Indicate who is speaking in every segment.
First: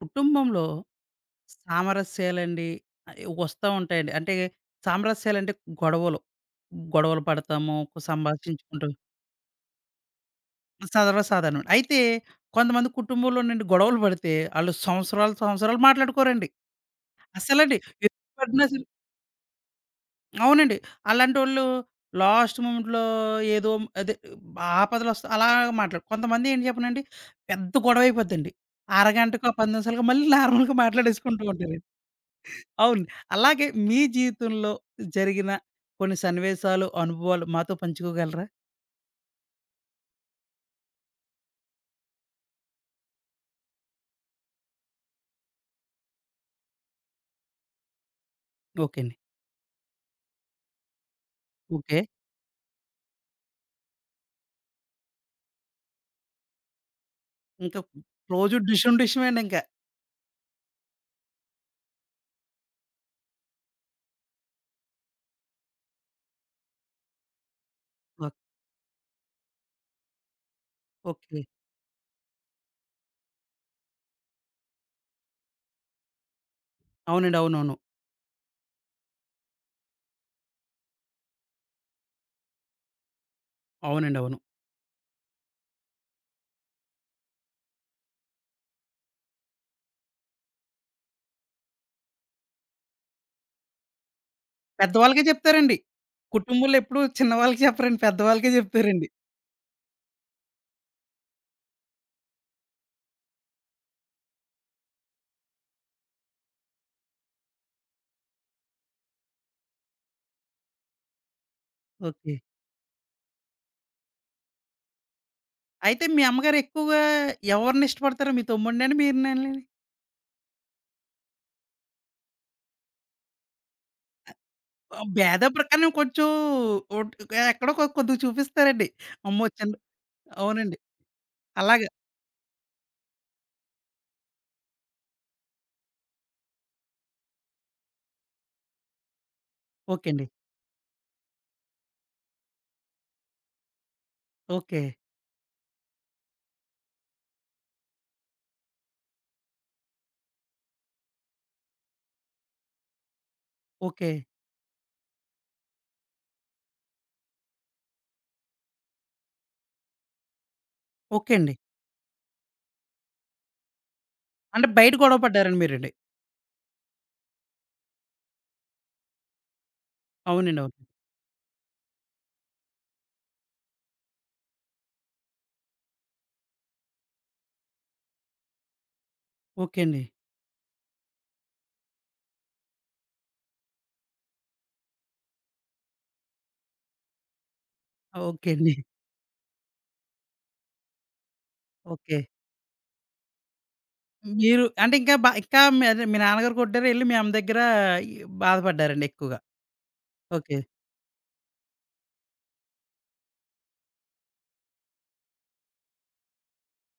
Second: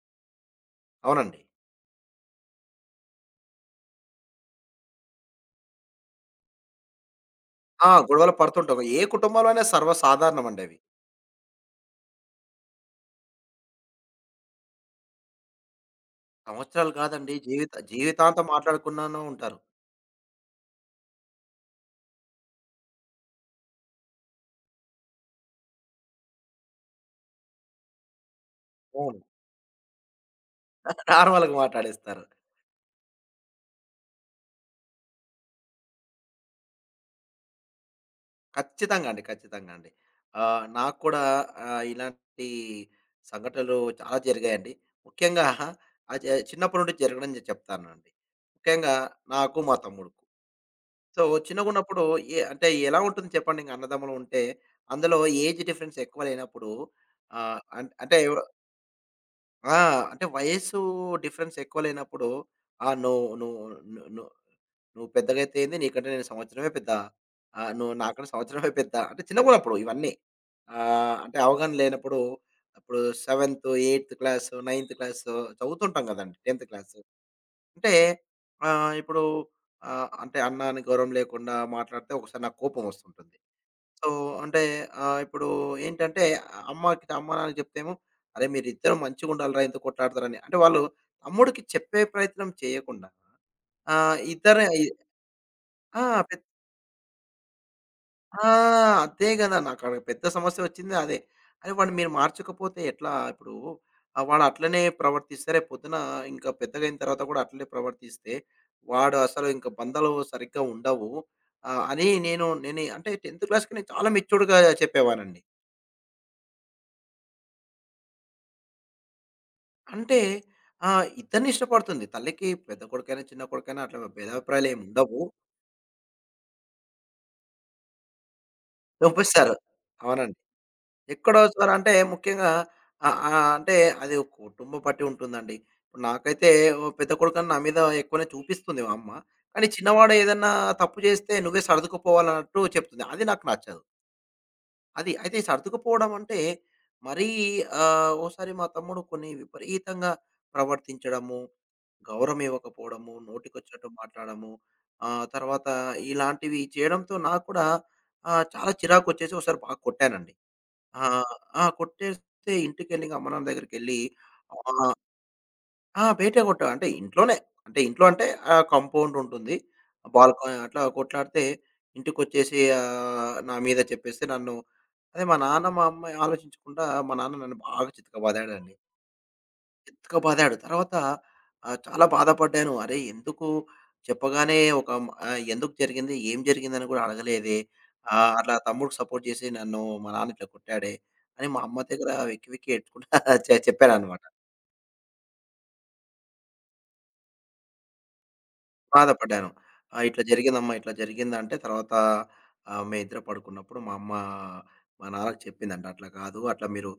Speaker 1: కుటుంబంలో
Speaker 2: అవునండి.
Speaker 1: సామరస్యాలండి ఆహ్, వస్తా ఉంటాయండి. అంటే సామరస్యాలంటే గొడవలు. గొడవలు పడతాము,
Speaker 2: ఆ! గొడవలు పడుతుంటాం.
Speaker 1: సంభాషించుకుంటూ
Speaker 2: ఏ కుటుంబంలో అయినా సర్వసాధారణమండి అవి.
Speaker 1: సర్వసాధారణం. అయితే కొంతమంది కుటుంబంలో నుండి గొడవలు పడితే ఆళ్ళు సంవత్సరాలు, సంవత్సరాలు మాట్లాడుకోరండి.
Speaker 2: సంవత్సరాలు కాదండి
Speaker 1: అసలండి. ఎప్పుడు
Speaker 2: జీవితాంతం
Speaker 1: పడినా సరే
Speaker 2: మాట్లాడకుండానే ఉంటారు.
Speaker 1: అవునండి. అలాంటోళ్ళు లాస్ట్ మూమెంట్‌లో ఏదో అదే ఆపదలొస్తే అలా మాట్లాడు కొంతమంది ఏంటి చెప్పనండి పెద్ద గొడవ అయిపోద్దండి.
Speaker 2: అవును.
Speaker 1: అరగంటకో, 10 నిమిషాలకో మళ్ళీ నార్మల్‌గా మాట్లాడేసుకుంటూ
Speaker 2: నార్మల్‌గా
Speaker 1: ఉంటారు.
Speaker 2: మాట్లాడేస్తారు.
Speaker 1: అవును. అలాగే మీ జీవితంలో జరిగిన కొన్ని సన్నివేశాలు, అనుభవాలు మాతో పంచుకోగలరా?
Speaker 2: ఖచ్చితంగా అండి. ఖచ్చితంగా అండి. నాకు కూడా ఇలాంటి సంఘటనలు చాలా జరిగాయండి. ముఖ్యంగా ఆహ్, జ చిన్నప్పటి నుండి జరగడం చెప్తానండి. ముఖ్యంగా
Speaker 1: ఓకే అండి.
Speaker 2: నాకు, మా తమ్ముడుకు. So,
Speaker 1: okay.
Speaker 2: చిన్నగున్నప్పుడు ఏ అంటే ఎలా ఉంటుంది చెప్పండి ఇంక అన్నదమ్ములు ఉంటే, అందులో ఏజ్ డిఫరెన్స్ ఎక్కువ లేనప్పుడు ఆహ్,
Speaker 1: ఇంకా
Speaker 2: అం అంటే
Speaker 1: రోజు డిష్‌ను డిష్‌మేనింకా.
Speaker 2: ఆ! అంటే వయస్సు డిఫరెన్స్ ఎక్కువ లేనప్పుడు, ఆ! నువ్వు నువ్వు ను ను నువ్వు పెద్దగైతే ఏంది? నీకంటే నేను సంవత్సరమే పెద్ద. నువ్వు
Speaker 1: ఓ
Speaker 2: నాకంటే సంవత్సరమే పెద్ద. అంటే చిన్నగున్నప్పుడు ఇవన్నీ. అంటే
Speaker 1: ఓకే.
Speaker 2: అవగాహన లేనప్పుడు ఇప్పుడు 7th, 8th class, 9th class చదువుతుంటాం గదండీ. 10th class.
Speaker 1: అవునండి. అవునవును.
Speaker 2: అంటే ఇప్పుడు అంటే అన్న అని గౌరవం లేకుండా మాట్లాడితే ఒకసారి నాకు కోపం వస్తుంటుంది. సో,
Speaker 1: అవునండి. అవును.
Speaker 2: అంటే ఇప్పుడు ఏంటంటే అమ్మ, నాన్నకి చెప్తేమో, "అరే! మీరిద్దరూ మంచిగుండాలిరా ఎందుకు కొట్లాడతారని." అంటే వాళ్ళు తమ్ముడికి చెప్పే ప్రయత్నం చేయకుండా ఆహ్, ఇద్దరే ఇ
Speaker 1: పెద్దవాళ్ళకే చెప్తారండి.
Speaker 2: ఆ! పెద్
Speaker 1: కుటుంబంలో ఎప్పుడు చిన్నవాళ్ళకి చెప్పరండి.
Speaker 2: ఆ!
Speaker 1: పెద్దవాళ్ళకే చెప్తారండి.
Speaker 2: అదే గదా! నాకాడ పెద్ద సమస్యొచ్చిందే అదే. అరే! వాడిని మీరు మార్చకపోతే ఎట్లా? ఇప్పుడు వాడు అట్లనే ప్రవర్తిస్తే రేపు పొద్దున ఇంకా పెద్దగా అయిన తర్వాత కూడా అట్లనే ప్రవర్తిస్తే, వాడు అసలు ఇంక బంధాలు సరిగ్గా ఉండవు. అని
Speaker 1: ఓకే.
Speaker 2: నేను నేను అంటే 10థ్ క్లాస్‌కి నేను చాలా మెచ్యూర్డ్‌గా చెప్పేవాడినండి.
Speaker 1: అయితే మీ అమ్మగారు ఎక్కువగా ఎవరిని ఇష్టపడతారు? మీ తమ్ముడినేనా? మీరునేనండి?
Speaker 2: అంటే ఇద్దరిని ఇష్టపడుతుంది. తల్లికి పెద్ద కొడుకైనా, చిన్న కొడుకైనా అట్లా భేదాభిప్రాయాలు ఏమి
Speaker 1: ఆ!
Speaker 2: ఉండవు.
Speaker 1: భేద ప్రకారం కొంచెం ఒట్ ఎక్కడో కొద్దిగా చూపిస్తారండి. అమ్మో!
Speaker 2: ఒప్పేస్తారు.
Speaker 1: చిన్న
Speaker 2: అవునండి.
Speaker 1: అవునండి.
Speaker 2: ఎక్కడో చోర
Speaker 1: అలాగా.
Speaker 2: అంటే ముఖ్యంగా ఆహ్, ఆహ్, అంటే అది ఒక కుటుంబం బట్టి ఉంటుందండి. ఇప్పుడు నాకైతే ఓ పెద్ద కొడుకని నా మీద ఎక్కువనే చూపిస్తుంది మా అమ్మ. కానీ
Speaker 1: ఓకే
Speaker 2: చిన్నవాడు
Speaker 1: అండి.
Speaker 2: ఏదన్నా తప్పు చేస్తే నువ్వే సర్దుకుపోవాలన్నట్టు చెప్తుంది. అది నాకు నచ్చదు.
Speaker 1: ఓకే.
Speaker 2: అది. అయితే సర్దుకుపోవడం అంటే మరీ ఓసారి మా తమ్ముడు కొన్ని విపరీతంగా ప్రవర్తించడము, గౌరవం ఇవ్వకపోవడము, నోటికొచ్చినట్టు
Speaker 1: ఓకే.
Speaker 2: మాట్లాడము, తర్వాత ఇలాంటివి చేయడంతో నాకు కూడా చాలా చిరాకొచ్చేసి ఒకసారి బాగా కొట్టానండి. ఆహ్,
Speaker 1: ఓకే అండి.
Speaker 2: ఆ! కొట్టేస్తే ఇంటికెళ్ళి ఇంక అమ్మ, నాన్న దగ్గరికెళ్ళి
Speaker 1: అంటే
Speaker 2: ఆహ్
Speaker 1: బయట గొడవ పడ్డారండి మీరండి.
Speaker 2: ఆ! బయటే కొట్టా. అంటే ఇంట్లోనే. అంటే ఇంట్లో అంటే కాంపౌండ్ ఉంటుంది. బాల్క
Speaker 1: అవునండి.
Speaker 2: అట్లా
Speaker 1: అవును.
Speaker 2: కొట్లాడితే ఇంటికొచ్చేసి నా మీద చెప్పేస్తే నన్ను అదే మా నాన్న, మా అమ్మ ఆలోచించకుండా మా నాన్న నన్ను బాగా చితకబాదాడండి.
Speaker 1: ఓకే అండి.
Speaker 2: చితకబాదాడు. తర్వాత చాలా బాధపడ్డాను. అరే! ఎందుకు చెప్పగానే ఒక ఎందుకు జరిగింది? ఏం జరిగిందని కూడా అడగలేదే.
Speaker 1: ఓకే
Speaker 2: అట్లా
Speaker 1: అండి.
Speaker 2: తమ్ముడికి సపోర్ట్ చేసి నన్ను మా నాన్న ఇట్లా కొట్టాడే అని మా అమ్మ దగ్గర
Speaker 1: ఓకే.
Speaker 2: వెక్కి వెక్కి ఏడ్చుకుంటా చెప్పాననమాట.
Speaker 1: మీరు అంటే ఇంకా ఇంకా మీ అదే మీ నాన్నగారు కొట్టారు ఎళ్లి మీ అమ్మ దగ్గర ఈ బాధపడ్డారండి ఎక్కువగా.
Speaker 2: బాధపడ్డాను. ఆ! ఇట్లా
Speaker 1: ఓకే.
Speaker 2: జరిగిందమ్మా, ఇట్లా జరిగిందంటే తర్వాత మేమిద్దరం పడుకున్నప్పుడు మా అమ్మ మా నాన్నకి చెప్పిందంట. "అట్లా కాదు. అట్లా మీరు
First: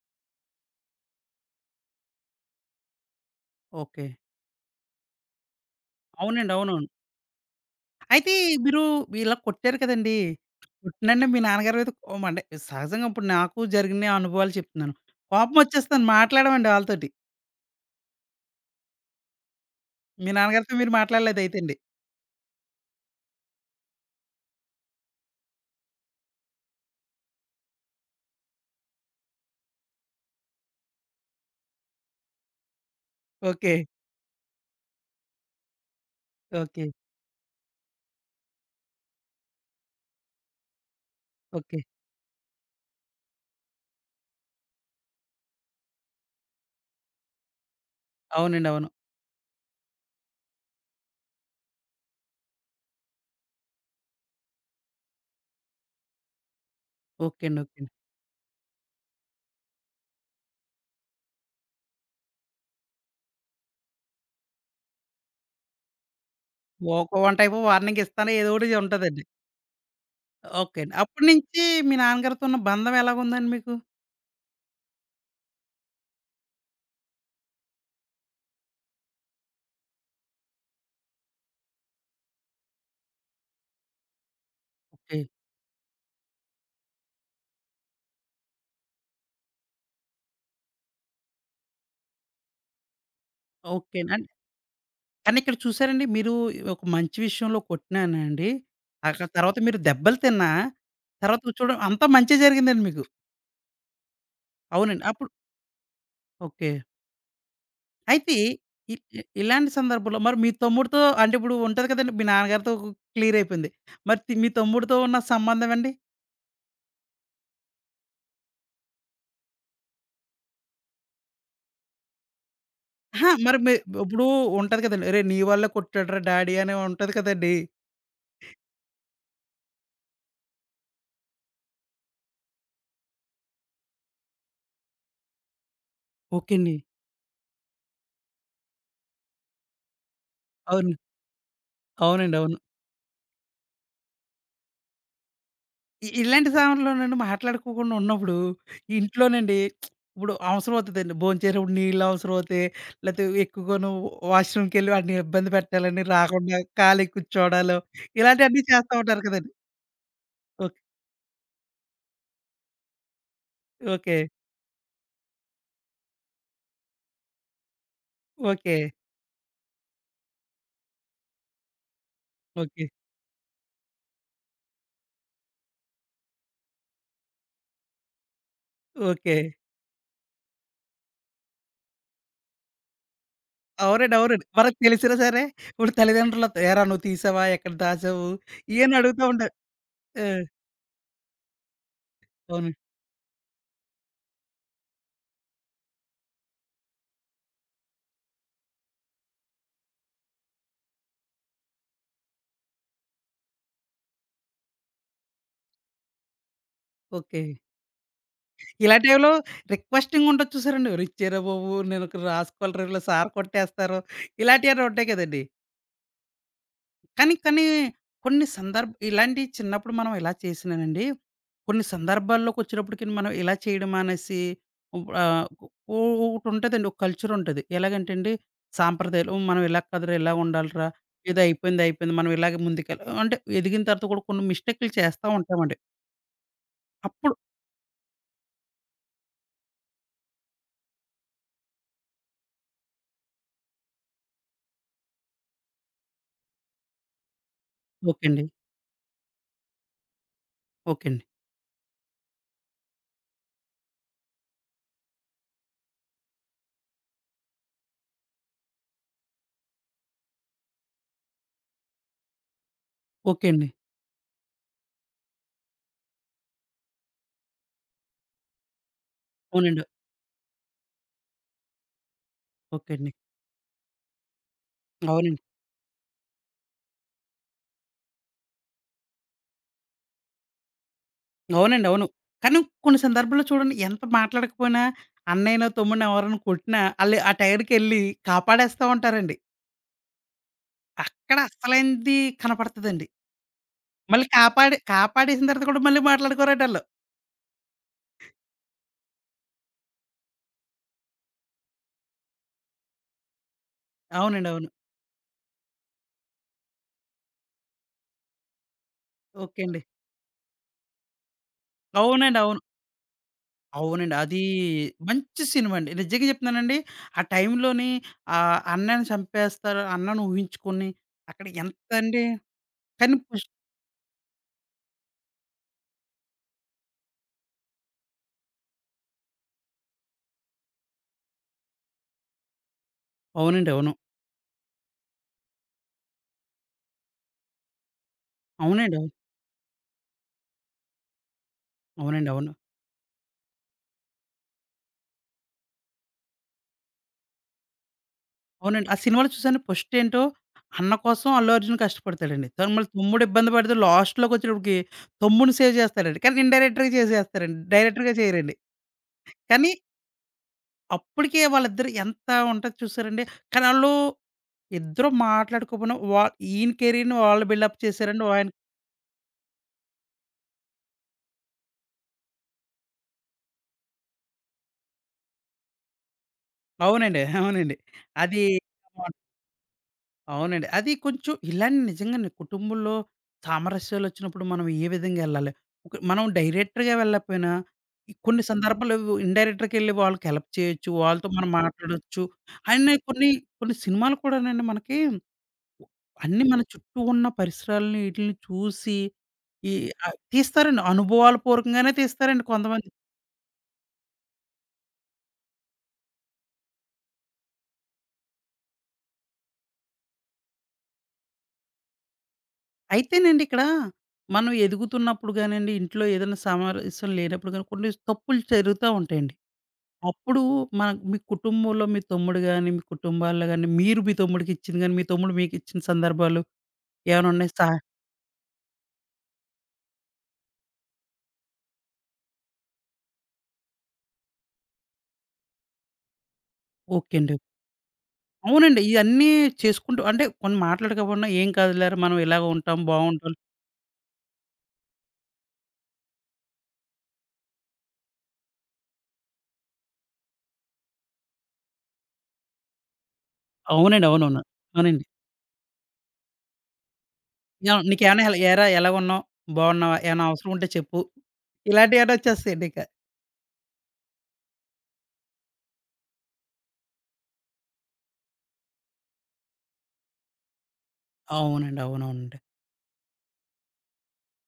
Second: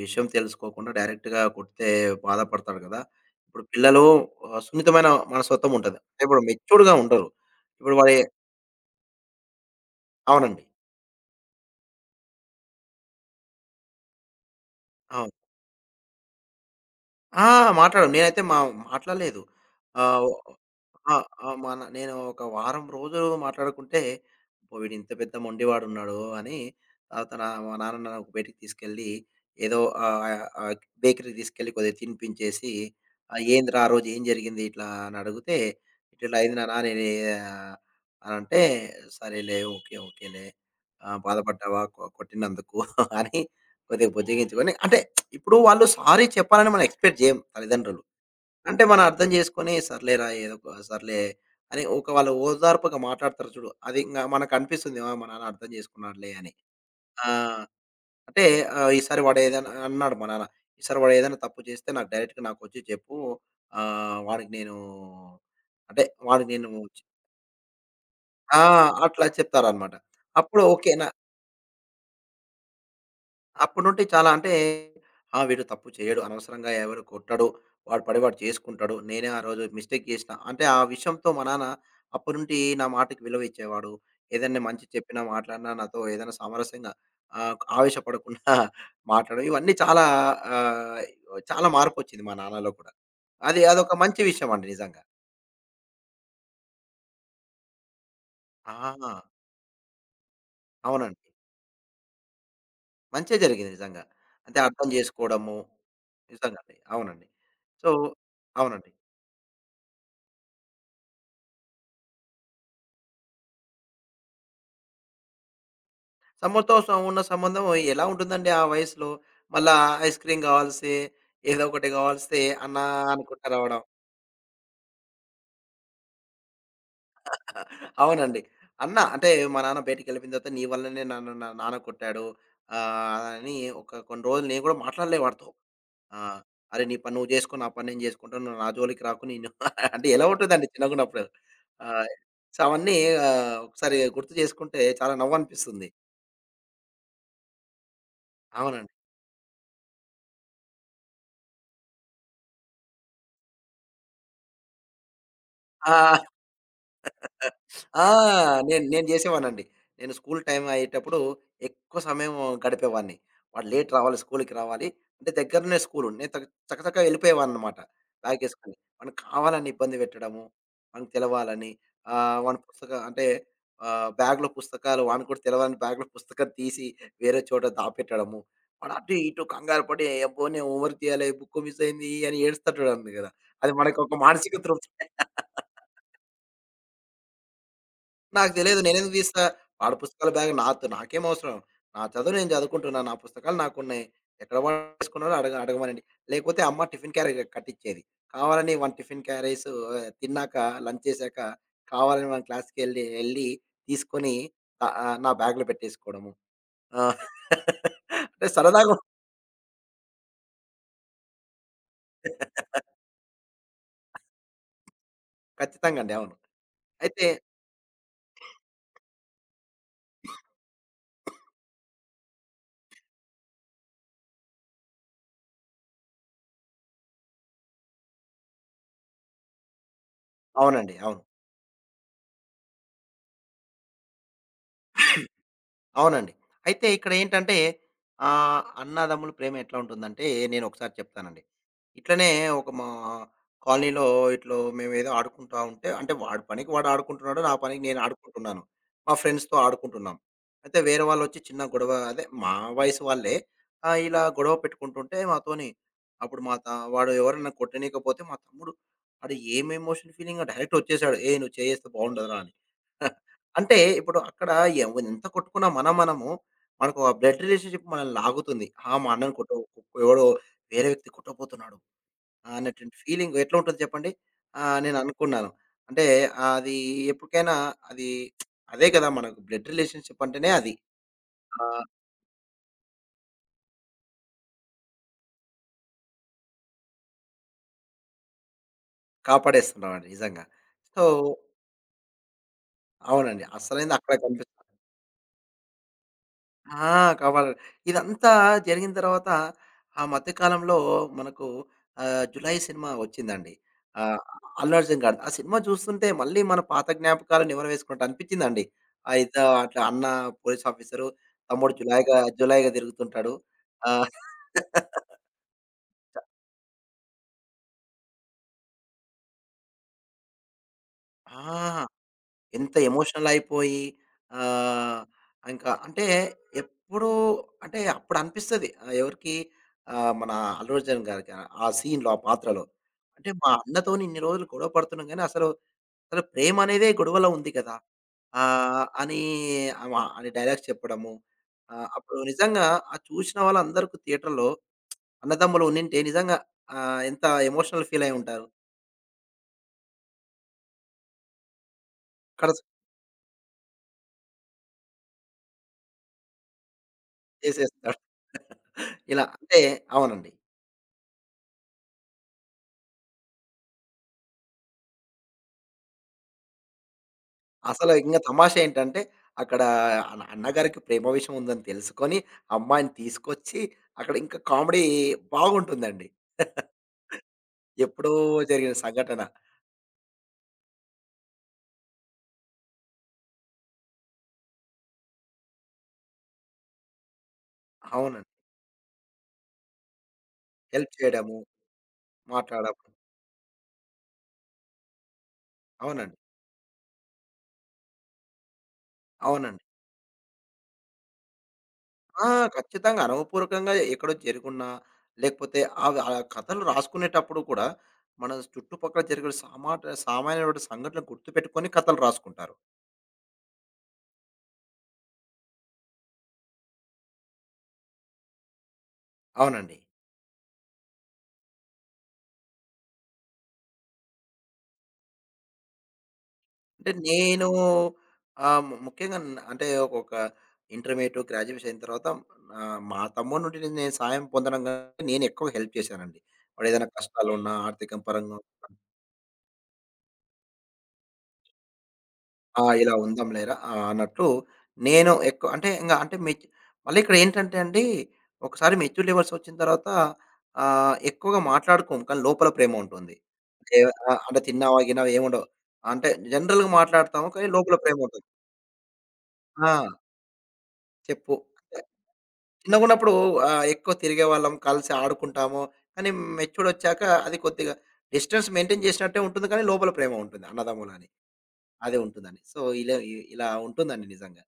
Speaker 2: విషయం తెలుసుకోకుండా డైరెక్ట్‌గా కొడితే బాధపడతాడు కదా!" ఇప్పుడు పిల్లలు
Speaker 1: ఓకే.
Speaker 2: సున్నితమైన మనస్తత్వం ఉంటది. అంటే ఇప్పుడు
Speaker 1: అవునండి. అవునవును.
Speaker 2: మెచ్యూర్డ్‌గా ఉండరు. ఇప్పుడు వాడి
Speaker 1: అయితే మీరు ఇలా కొట్టారు కదండీ!
Speaker 2: అవునండి.
Speaker 1: కొట్టినంటే మీ నాన్నగారి మీద కోపం అంటే సహజంగా ఇప్పుడు నాకు జరిగిన అనుభవాలు చెప్తున్నాను.
Speaker 2: అవును.
Speaker 1: కోపం వచ్చేస్తదని మాట్లాడమండి ఆళ్ళతోటి.
Speaker 2: ఆ! మాట్లాడను. నేనైతే మా మాట్లాడలేదు. ఆహ్
Speaker 1: మీ నాన్నగారితో మీరు
Speaker 2: ఆ! ఆ!
Speaker 1: మాట్లాడలేదైతేండి.
Speaker 2: నేను ఒక వారం రోజులు మాట్లాడుకుంటే, అబ్బో! వీడు ఇంత పెద్ద మొండివాడున్నాడు అని ఆహ్, తన మా నాన్న నన్ను ఒక బయటికి తీసుకెళ్ళి, ఏదో ఆహ్, ఆహ్, బేకరీకి తీసుకెళ్ళి కొద్దిగా తినిపించేసి,
Speaker 1: ఓకే.
Speaker 2: "ఏందిరా ఆ రోజు ఏం జరిగింది?" ఇట్లా అని అడిగితే, "ఇట్లా ఇట్లా అయింది నాన్న
Speaker 1: ఓకే.
Speaker 2: నేను" ఆహ్, అని అంటే, "సరేలే, ఓకే, ఓకేలే.
Speaker 1: ఓకే.
Speaker 2: బాధపడ్డావా కొట్టినందుకు" అని కొద్దిగా బుజ్జగించుకొని అంటే ఇప్పుడు వాళ్ళు సారీ చెప్పాలని మనం ఎక్స్‌పెక్ట్ చేయం తల్లిదండ్రులు.
Speaker 1: అవునండి.
Speaker 2: అంటే
Speaker 1: అవును.
Speaker 2: మనం అర్థం చేసుకొని సర్లేరా ఏదో ఒక సర్లే అని ఒక వాళ్ళు ఓదార్పుగా మాట్లాడతారు చూడు. అది ఇంగ మనకనిపిస్తుంది. ఆ! మా నాన్న అర్థం చేసుకున్నాడులే అని. ఆ!
Speaker 1: ఓకే అండి. ఓకే అండి.
Speaker 2: అంటే ఈసారి వాడు ఏదైనా అన్నాడు మా నాన్న. ఈసారి వాడు ఏదైనా తప్పు చేస్తే నాకు డైరెక్ట్‌గా నాకొచ్చి చెప్పు. వాడికి నేను అంటే వాడికి నేను
Speaker 1: ఒక వన్ టైప్ ఆఫ్ వార్నింగ్ ఇస్తాను. ఏదో
Speaker 2: ఆ!
Speaker 1: ఒకటి ఉంటదండి.
Speaker 2: అట్లా చెప్తారనమాట. అప్పుడు
Speaker 1: ఓకే
Speaker 2: ఓకే.
Speaker 1: అండి. అప్పటి నుంచి మీ నాన్నగారితో ఉన్న బంధం ఎలాగుందండి మీకు?
Speaker 2: అప్పటి నుండి చాలా అంటే, ఆ! వీడు తప్పు చేయడు. అనవసరంగా ఎవరు కొట్టడు. వాడు పడి వాడు చేసుకుంటాడు. నేనే ఆ రోజు మిస్టేక్ చేసినా. అంటే ఆ విషయంతో మా నాన్న అప్పటి నుండి నా మాటకి విలువ ఇచ్చేవాడు. ఏదైనా మంచి చెప్పినా,
Speaker 1: ఓకే.
Speaker 2: మాట్లాడినా నాతో ఏదైనా సామరస్యంగా ఆవేశపడకుండా మాట్లాడడం. ఇవన్నీ చాలా ఆహ్, చాలా మార్పొచ్చింది మా నాన్నలో కూడా. అది అదొక
Speaker 1: ఓకే అండి.
Speaker 2: మంచి
Speaker 1: అన్
Speaker 2: విషయం అండి నిజంగా.
Speaker 1: కానీ ఇక్కడ చూసారండి మీరు ఒక మంచి విషయంలో కొట్టినానండి.
Speaker 2: ఆ!
Speaker 1: అక్కడ తర్వాత మీరు దెబ్బలు తిన్నా,
Speaker 2: అవునండి.
Speaker 1: తర్వాత చూడడం అంతా మంచే జరిగిందండి మీకు.
Speaker 2: మంచే జరిగింది నిజంగా. అంటే అర్థం
Speaker 1: అవునండి. అప్పుడు
Speaker 2: చేసుకోవడము. నిజంగా
Speaker 1: ఓకే.
Speaker 2: అండి. అవునండి. సో
Speaker 1: అయితే
Speaker 2: అవునండి.
Speaker 1: ఇ ఇ ఇలాంటి సందర్భంలో మరి మీ తమ్ముడితో అంటే ఇప్పుడు ఉంటది కదండీ మీ నాన్నగారితో క్లియర్ అయిపోయింది. మరి తి మీ తమ్ముడితో ఉన్న సంబంధం అండి?
Speaker 2: సమ్మర్‌తో స ఉన్న సంబంధం ఎలా ఉంటుందండి ఆ వయసులో? మళ్ళా ఐస్ క్రీమ్ గావాల్సి, ఏదో ఒకటి గావాల్సి అన్నా
Speaker 1: అహా!
Speaker 2: అనుకుంటా
Speaker 1: మరి మీ
Speaker 2: రావడం.
Speaker 1: ఇప్పుడు ఉంటది కదండీ. "అరేయ్! నీ వల్లే కొట్టాడురా డాడీ" అని ఉంటది కదండీ!
Speaker 2: అవునండి. అన్న అంటే మా నాన్న బయటికెళ్ళిపోయిన తర్వాత నీ వల్లనే నన్ను నా నాన్న కొట్టాడు. అని ఒక కొన్ని రోజులు నేను కూడా వాడితో. ఆ!
Speaker 1: ఓకే అండి.
Speaker 2: అరే! నీ పని నువ్వు జేసుకో. నా పని నేను జేసుకుంటాను. నువ్వు నా జోలికి రాకు నేను అంటే ఎలా ఉంటుందండి
Speaker 1: అవును.
Speaker 2: చిన్నగున్నప్పుడు. ఆహ్,
Speaker 1: అవునండి. అవును.
Speaker 2: సో, అవన్నీ ఒకసారి గుర్తు జేసుకుంటే చాలా నవ్వనిపిస్తుంది.
Speaker 1: ఇలాంటి సమయంలోనండి మాట్లాడుకోకుండా ఉన్నప్పుడు,
Speaker 2: అవునండి.
Speaker 1: ఇంట్లోనండి ఇప్పుడు అవసరం అవుతదండి. భోంచేసేప్పుడు నీళ్ళు అవసరం అవుతాయి. లేతే ఎక్కువగాను వాష్‌రూమ్‌కెళ్ళి వాడిని ఇబ్బంది పెట్టాలని
Speaker 2: ఆ!
Speaker 1: రాకుండా ఖాళీ కూర్చోవడాలు,
Speaker 2: ఆ!
Speaker 1: ఇలాంటియన్నీ
Speaker 2: నేను
Speaker 1: చేస్తా
Speaker 2: నేను
Speaker 1: ఉంటారు కదండీ.
Speaker 2: జేసేవాడినండి. నేను స్కూల్ టైమ్
Speaker 1: ఓకే.
Speaker 2: అయ్యేటప్పుడు ఎక్కువ సమయం గడిపేవాడిని. వాడు లేట్ రావాలి,
Speaker 1: ఓకే.
Speaker 2: స్కూల్‌కి రావాలి. అంటే దగ్గరనే స్కూలు. నేను చకచక వెళ్ళిపోయేవాడినన్నమాట బ్యాగేసుకొని.
Speaker 1: ఓకే.
Speaker 2: వాడిని కావాలని ఇబ్బంది పెట్టడము, వానికి తెలవాలని ఆహ్, వాని
Speaker 1: ఓకే.
Speaker 2: పుస్తక అంటే బ్యాగ్‌లో పుస్తకాలు వానికి కూడా తెలవని బ్యాగ్‌లో పుస్తకం తీసి వేరే చోట దాపెట్టడము. వాడు అటు
Speaker 1: ఓకే.
Speaker 2: ఇటు కంగారు పడి అబ్బో! నేను హోంవర్క్ చేయాలి, బుక్ మిస్ అయింది అని ఏడుస్తూ ఉంటాడండి గదా! అది
Speaker 1: అవునండి.
Speaker 2: మనకొక
Speaker 1: అవునండి.
Speaker 2: మానసిక
Speaker 1: మనకు
Speaker 2: తృప్తి.
Speaker 1: తెలిసినా సరే, ఇప్పుడు తల్లిదండ్రులతో "ఏరా! నువ్వు తీసావా? ఎక్కడ దాచావు?"
Speaker 2: నాకు తెలీదు.
Speaker 1: ఇయన్నీ
Speaker 2: నేనెందుకు
Speaker 1: అడుగుతా
Speaker 2: తీస్తా?
Speaker 1: ఉంటారు.
Speaker 2: వాడి
Speaker 1: ఆ!
Speaker 2: పుస్తకాల బ్యాగ్ నాతో నాకేం అవసరం? నా చదువు నేను
Speaker 1: అవును.
Speaker 2: చదువుకుంటున్నాను. నా పుస్తకాలు నాకున్నాయి. ఎక్కడ పడేసుకున్నారో అడగమనండి. లేకపోతే అమ్మ టిఫిన్ క్యారీ కట్టిచ్చేది. కావాలని వాని టిఫిన్ క్యారీస్ తిన్నాక, లంచ్ చేశాక కావాలని వాని ఎళ్ళి తీసుకొని ఆహ్, ఆహ్, నా బ్యాగ్‌లో పెట్టేసుకోవడము. ఆ!
Speaker 1: ఓకే.
Speaker 2: అంటే సరదాగా
Speaker 1: ఇలాంటి టైంలో రిక్వెస్టింగ్ ఉంటది చూసారండి. "ఒరేయ్! ఇచ్చేరా బాబు! నేను ఇక్కడ రాసుకోలేరా ఈళ్ళు సార్ కొట్టేస్తారు." ఇలాంటియేవన్నా ఉంటాయి కదండీ.
Speaker 2: ఖచ్చితంగా అండి. అవును. అయితే
Speaker 1: కానీ కొన్ని సందర్భ ఇలాంటియి చిన్నప్పుడు మనం ఇలా చేసినానండి, కొన్ని సందర్భాల్లోకొచ్చినప్పటికి మనం ఇలా చేయడం మానేసి ఉబ్ ఆహ్, ఓ ఒకటుంటదండి. ఒక కల్చరుంటది. ఎలాగంటే అండి, సాంప్రదాయాలు "ఓ, మనం ఇలా కాదురా! ఇలా ఉండాలిరా!
Speaker 2: అవునండి. అవును.
Speaker 1: ఏదో అయిపోయింది, అయిపోయింది. మనం ఇలాగే ముందుకెళ్ అంటే ఎదిగిన తర్వాత కూడా కొన్ని మిస్టేకులు చేస్తా ఉంటామండి.
Speaker 2: అవునండి. అయితే
Speaker 1: అప్పుడు
Speaker 2: ఇక్కడేంటంటే అన్నాదమ్ముల ప్రేమ ఎట్లా ఉంటుందంటే, నేనొకసారి చెప్తానండి. ఇట్లనే ఒక మా కాలనీలో ఇట్లో మేమేదో ఆడుకుంటా ఉంటే అంటే వాడి పనికి వాడు ఆడుకుంటున్నాడు. నా పనికి నేను
Speaker 1: ఓకే అండి.
Speaker 2: ఆడుకుంటున్నాను. మా ఫ్రెండ్స్‌తో ఆడుకుంటున్నాం. అయితే వేరే
Speaker 1: ఓకే అండి.
Speaker 2: వాళ్ళొచ్చి చిన్న గొడవ అదే మా వయసు వాళ్ళే ఇలా గొడవ పెట్టుకుంటుంటే మాతోని అప్పుడు మా త వాడు ఎవరన్నా కొట్టనీయకపోతే మా తమ్ముడు ఆడు ఏం ఎమోషన్ ఫీలింగో డైరెక్ట్ వచ్చేసాడు. "ఏయ్! నువ్వు చేయ్యేస్తే బావుండదురా" అని.
Speaker 1: ఓకే అండి.
Speaker 2: అంటే ఇప్పుడు అక్కడ ఎంత కొట్టుకున్నా మనము మనకు ఆ బ్లడ్ రిలేషన్‌షిప్ మనల్ని లాగుతుంది. ఆ! మా అన్నని
Speaker 1: అవునండి.
Speaker 2: ఎవడో వేరే వ్యక్తి కొట్టబోతున్నాడు
Speaker 1: ఓకే
Speaker 2: అన్నటువంటి
Speaker 1: అండి.
Speaker 2: ఫీలింగ్ ఎట్లా ఉంటుంది చెప్పండి? నేను
Speaker 1: అవునండి.
Speaker 2: అనుకున్నాను. అంటే అది ఎప్పటికైనా అది అదే కదా! మనకు బ్లడ్ రిలేషన్‌షిప్ అంటేనే అది. ఆహ్,
Speaker 1: అవునండి. అవును. కానీ కొన్ని సందర్భాల్లో చూడండి ఎంత మాట్లాడకపోయినా అన్నయ్యనో, తమ్ముడినో ఎవరైనా కొట్టినా ఆళ్ళు ఆ టైంకెళ్ళి కాపాడేస్తా ఉంటారండి.
Speaker 2: కాపాడేస్తున్నామండి నిజంగా. సో
Speaker 1: అక్కడ అసలైంది కనపడతదండి.
Speaker 2: అవునండి. అసలైంది అక్కడ
Speaker 1: మళ్ళీ
Speaker 2: కనిపిస్తుంది.
Speaker 1: కాపాడి కాపాడేసిన తర్వాత కూడా మళ్ళీ మాట్లాడుకోరండాళ్ళు.
Speaker 2: ఆ! కాపాడ ఇదంతా జరిగిన తర్వాత ఆ మధ్య కాలంలో మనకు 'జులై' సినిమా వచ్చిందండి. ఆహ్,
Speaker 1: అవునండి. అవును.
Speaker 2: 'అల్లు అర్జున్' గారిది. ఆ సినిమా చూస్తుంటే మళ్ళీ మన పాత జ్ఞాపకాలను నెమరువేసుకున్నట్టు అనిపించిందండి. ఆహ్, ఇద్ద
Speaker 1: ఓకే అండి.
Speaker 2: అట్లా అన్న పోలీస్ ఆఫీసరు, తమ్ముడు జులాయిగా
Speaker 1: అవునండి. అవును.
Speaker 2: జులాయిగా తిరుగుతుంటాడు. ఆ!
Speaker 1: అవునండి. అది మంచి సినిమా అండి. నిజంగా చెప్తున్నానండి. ఆ టైంలోని అన్నని చంపేస్తారు అన్నని ఊహించుకొని
Speaker 2: ఆ!
Speaker 1: అక్కడ ఎంతండి
Speaker 2: ఎంత
Speaker 1: కానీ పుష్
Speaker 2: ఎమోషనలయిపోయి ఆహ్, ఇంకా అంటే ఎప్పుడూ అంటే అప్పుడనిపిస్తది. ఎవరికీ మన 'అల్లు అర్జున్' గారికి ఆ సీన్‌లో, ఆ పాత్రలో. అంటే మా
Speaker 1: అవునండి. అవును.
Speaker 2: అన్నతోని ఇన్ని రోజులు గొడవ పడుతున్నాం గానీ అసలు, అసలు ప్రేమనేదే గొడవలో ఉంది కదా!
Speaker 1: అవునండి. అవును.
Speaker 2: అని ఆమ అని డైలాగ్స్ చెప్పడము. అప్పుడు
Speaker 1: అవునండి. అవును.
Speaker 2: నిజంగా అది చూసిన వాళ్ళందరికి థియేటర్‌లో అన్నదమ్ములు ఉండింటే నిజంగా ఎంత ఎమోషనల్ ఫీలయ్యుంటారు.
Speaker 1: అవునండి. ఆ సినిమాలో చూసాను ఫస్టేంటో అన్న కోసం అల్లు అర్జున్ కష్టపడతాడండి.
Speaker 2: అక్కడ
Speaker 1: తను మళ్ళీ తమ్ముడు ఇబ్బంది పడితే లాస్ట్‌లోకొచ్చేటప్పటికి తమ్ముడిని సేవ్ చేస్తాడండి. కానీ ఇన్‌డైరెక్టర్‌గా చేసేస్తారండి.
Speaker 2: చేసేస్తాడు.
Speaker 1: డైరెక్టర్‌గా చేయరండి.
Speaker 2: ఇలా అంటే
Speaker 1: కానీ
Speaker 2: అవునండి.
Speaker 1: అప్పటికే వాళ్ళిద్దరు ఎంత ఉంటది చూసారండి. కానీ ఆళ్ళు ఇద్దరు మాట్లాడుకోపోయినా వా ఈయన కెరీర్‌ని వాళ్ళు బిల్డప్
Speaker 2: అసలు ఇంగ
Speaker 1: చేశారండి. ఆయన
Speaker 2: తమాషా ఏంటంటే, అక్కడ అన్నగారికి ప్రేమ విషయం ఉందని తెలుసుకొని, అమ్మాయిని తీసుకొచ్చి, అక్కడ ఇంకా కామెడీ బాగుంటుందండి.
Speaker 1: అవునండి. అవునండి.
Speaker 2: ఎప్పుడో
Speaker 1: అది
Speaker 2: జరిగిన సంఘటన.
Speaker 1: అవునండి. అది కొంచెం ఇలానే నిజంగానే కుటుంబంలో సామరస్యాలొచ్చినప్పుడు మనం ఏ విధంగా ఎళ్ళాలి? ఒక మనం డైరెక్టర్‌గా వెళ్ళకపోయినా, ఈ
Speaker 2: అవునండి.
Speaker 1: కొన్ని సందర్భాలు ఇండైరెక్టర్‌కెళ్ళి వాళ్ళకి హెల్ప్ చేయొచ్చు.
Speaker 2: హెల్ప్
Speaker 1: వాళ్ళతో
Speaker 2: చేయడము,
Speaker 1: మనం మాట్లాడొచ్చు.
Speaker 2: మాట్లాడము.
Speaker 1: అయినా కొన్ని సినిమాలు కూడానండి మనకి
Speaker 2: అవునండి.
Speaker 1: అన్నీ మన చుట్టూ ఉన్న పరిసరాలని ఈటిలిని చూసి
Speaker 2: అవునండి.
Speaker 1: ఈ తీస్తారండి. అనుభవాల పూర్వకంగానే
Speaker 2: ఆ!
Speaker 1: తీస్తారండి కొంతమంది.
Speaker 2: ఖచ్చితంగా అనుభవపూర్వకంగా ఎక్కడో జరుగున్నా, లేకపోతే అవి ఆ కథలు రాసుకునేటప్పుడు కూడా, మన చుట్టుపక్కల జరిగిన సామాన్యమైన సంఘటనలు గుర్తుపెట్టుకొని కథలు రాసుకుంటారు.
Speaker 1: అయితేనండి ఇక్కడ మనం ఎదుగుతున్నప్పుడు గానండి, ఇంట్లో ఏదైనా సామరస్యం లేనప్పుడు గాని కొన్ని తప్పులు జరుగుతా ఉంటాయండి.
Speaker 2: అవునండి.
Speaker 1: అప్పుడు మన మీ కుటుంబంలో మీ తమ్ముడు గాని, మీ కుటుంబాల్లో గాని, మీరు మీ తమ్ముడికి ఇచ్చింది గాని, మీ తమ్ముడు మీకిచ్చిన సందర్భాలు
Speaker 2: అంటే
Speaker 1: ఏమైనా
Speaker 2: నేను
Speaker 1: ఉన్నాయి? సహ
Speaker 2: ఆహ్, ము ముఖ్యంగా అంటే ఒకొక ఇంటర్మీడియేట్, గ్రాడ్యుయేషన్ అయిన తర్వాత మా తమ్ముడి నుండి నేను నేను సాయం పొందడం గాని నేను ఎక్కువ హెల్ప్ చేశానండి. వాడేదైనా
Speaker 1: ఓకే అండి.
Speaker 2: కష్టాలున్నా, ఆర్థికం పరంగా
Speaker 1: అవునండి. ఇయన్నీ చేసుకుంటూ అంటే కొన్ని మాట్లాడకపోయినా ఏం కాదులేరా మనం ఇలాగ
Speaker 2: ఆ!
Speaker 1: ఉంటాం
Speaker 2: ఇలా ఉందాం
Speaker 1: బావుంటాం.
Speaker 2: లేరా అన్నట్టు నేను ఎక్కువ అంటే ఇంగ అంటే మళ్ళీ ఇక్కడ ఏంటంటే అండి, ఒకసారి మెచ్యూర్ లెవెల్స్ వచ్చిన తర్వాత ఎక్కువగా మాట్లాడుకోము. కానీ లోపల ప్రేమ ఉంటుంది. అంటే
Speaker 1: అవునండి.
Speaker 2: అంటే
Speaker 1: అవునవును.
Speaker 2: తిన్నావా,
Speaker 1: అవునండి.
Speaker 2: గిన్నావా ఏముండవు. అంటే జనరల్‌గా మాట్లాడతాము. కానీ లోపల
Speaker 1: యాహ్!
Speaker 2: ప్రేమ ఉంటుంది.
Speaker 1: నీకేమైనా హెల్ ఏరా ఎలాగున్నావు?
Speaker 2: ఆ!
Speaker 1: బావున్నావా? ఏమైనా అవసరం ఉంటే చెప్పు.
Speaker 2: చెప్పు.
Speaker 1: ఇలాంటియేమైనా వచ్చేస్తాయండి ఇక.
Speaker 2: చిన్నగున్నప్పుడు ఎక్కువ తిరిగేవాళ్ళం, కలిసి ఆడుకుంటాము. కానీ మెచ్యూర్‌డొచ్చాక అది కొద్దిగా డిస్టెన్స్ మెయింటైన్ చేసినట్టే ఉంటుంది కానీ, లోపల ప్రేమ ఉంటుంది. అన్నదమ్ములని.
Speaker 1: అవునండి.
Speaker 2: అదే
Speaker 1: అవునవునండి.
Speaker 2: ఉంటుందండి. సో, ఇలా ఇలా ఉంటుందండి నిజంగా.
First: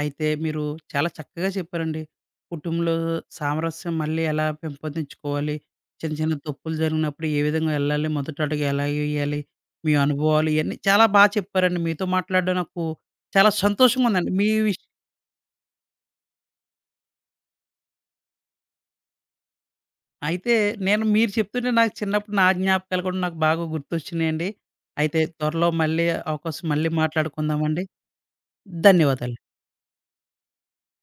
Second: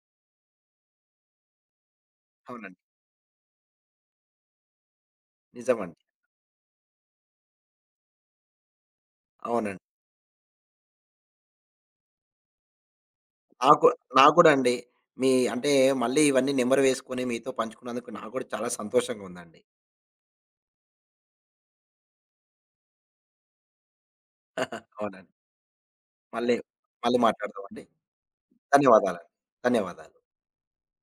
Speaker 1: అయితే మీరు చాలా చక్కగా చెప్పారండి.
Speaker 2: అవునండి.
Speaker 1: కుటుంబంలో సామరస్యం మళ్ళీ ఎలా పెంపొందించుకోవాలి?
Speaker 2: నిజమండి.
Speaker 1: చిన్న చిన్న తప్పులు జరిగినప్పుడు ఏ విధంగా ఎళ్ళాలి? మొదటి అడుగు ఎలా ఎయ్యాలి?
Speaker 2: అవునండి.
Speaker 1: మీ అనుభవాలు ఇయన్నీ చాలా బా చెప్పారండి. మీతో మాట్లాడడం నాకు చాలా
Speaker 2: నాకు
Speaker 1: సంతోషంగా ఉందండి.
Speaker 2: నాకు
Speaker 1: మీ
Speaker 2: కూడా అండి.
Speaker 1: విష్
Speaker 2: మీ అంటే మళ్ళీ ఇవన్నీ నెంబర్ వేసుకొని మీతో పంచుకున్నందుకు నాకు కూడా చాలా సంతోషంగా ఉందండి.
Speaker 1: అయితే నేను మీరు చెప్తుంటే నాకు చిన్నప్పుడు నా జ్ఞాపకాలు కూడా నాకు బాగా గుర్తొచ్చినియండి. అయితే
Speaker 2: అవునండి.
Speaker 1: త్వరలో మళ్ళీ
Speaker 2: మళ్ళీ
Speaker 1: అవకాశం మళ్ళీ
Speaker 2: మళ్ళీ మాట్లాడదామండి.
Speaker 1: మాట్లాడుకుందామండి.
Speaker 2: ధన్యవాదాలండి.
Speaker 1: ధన్యవాదాలు.
Speaker 2: ధన్యవాదాలు.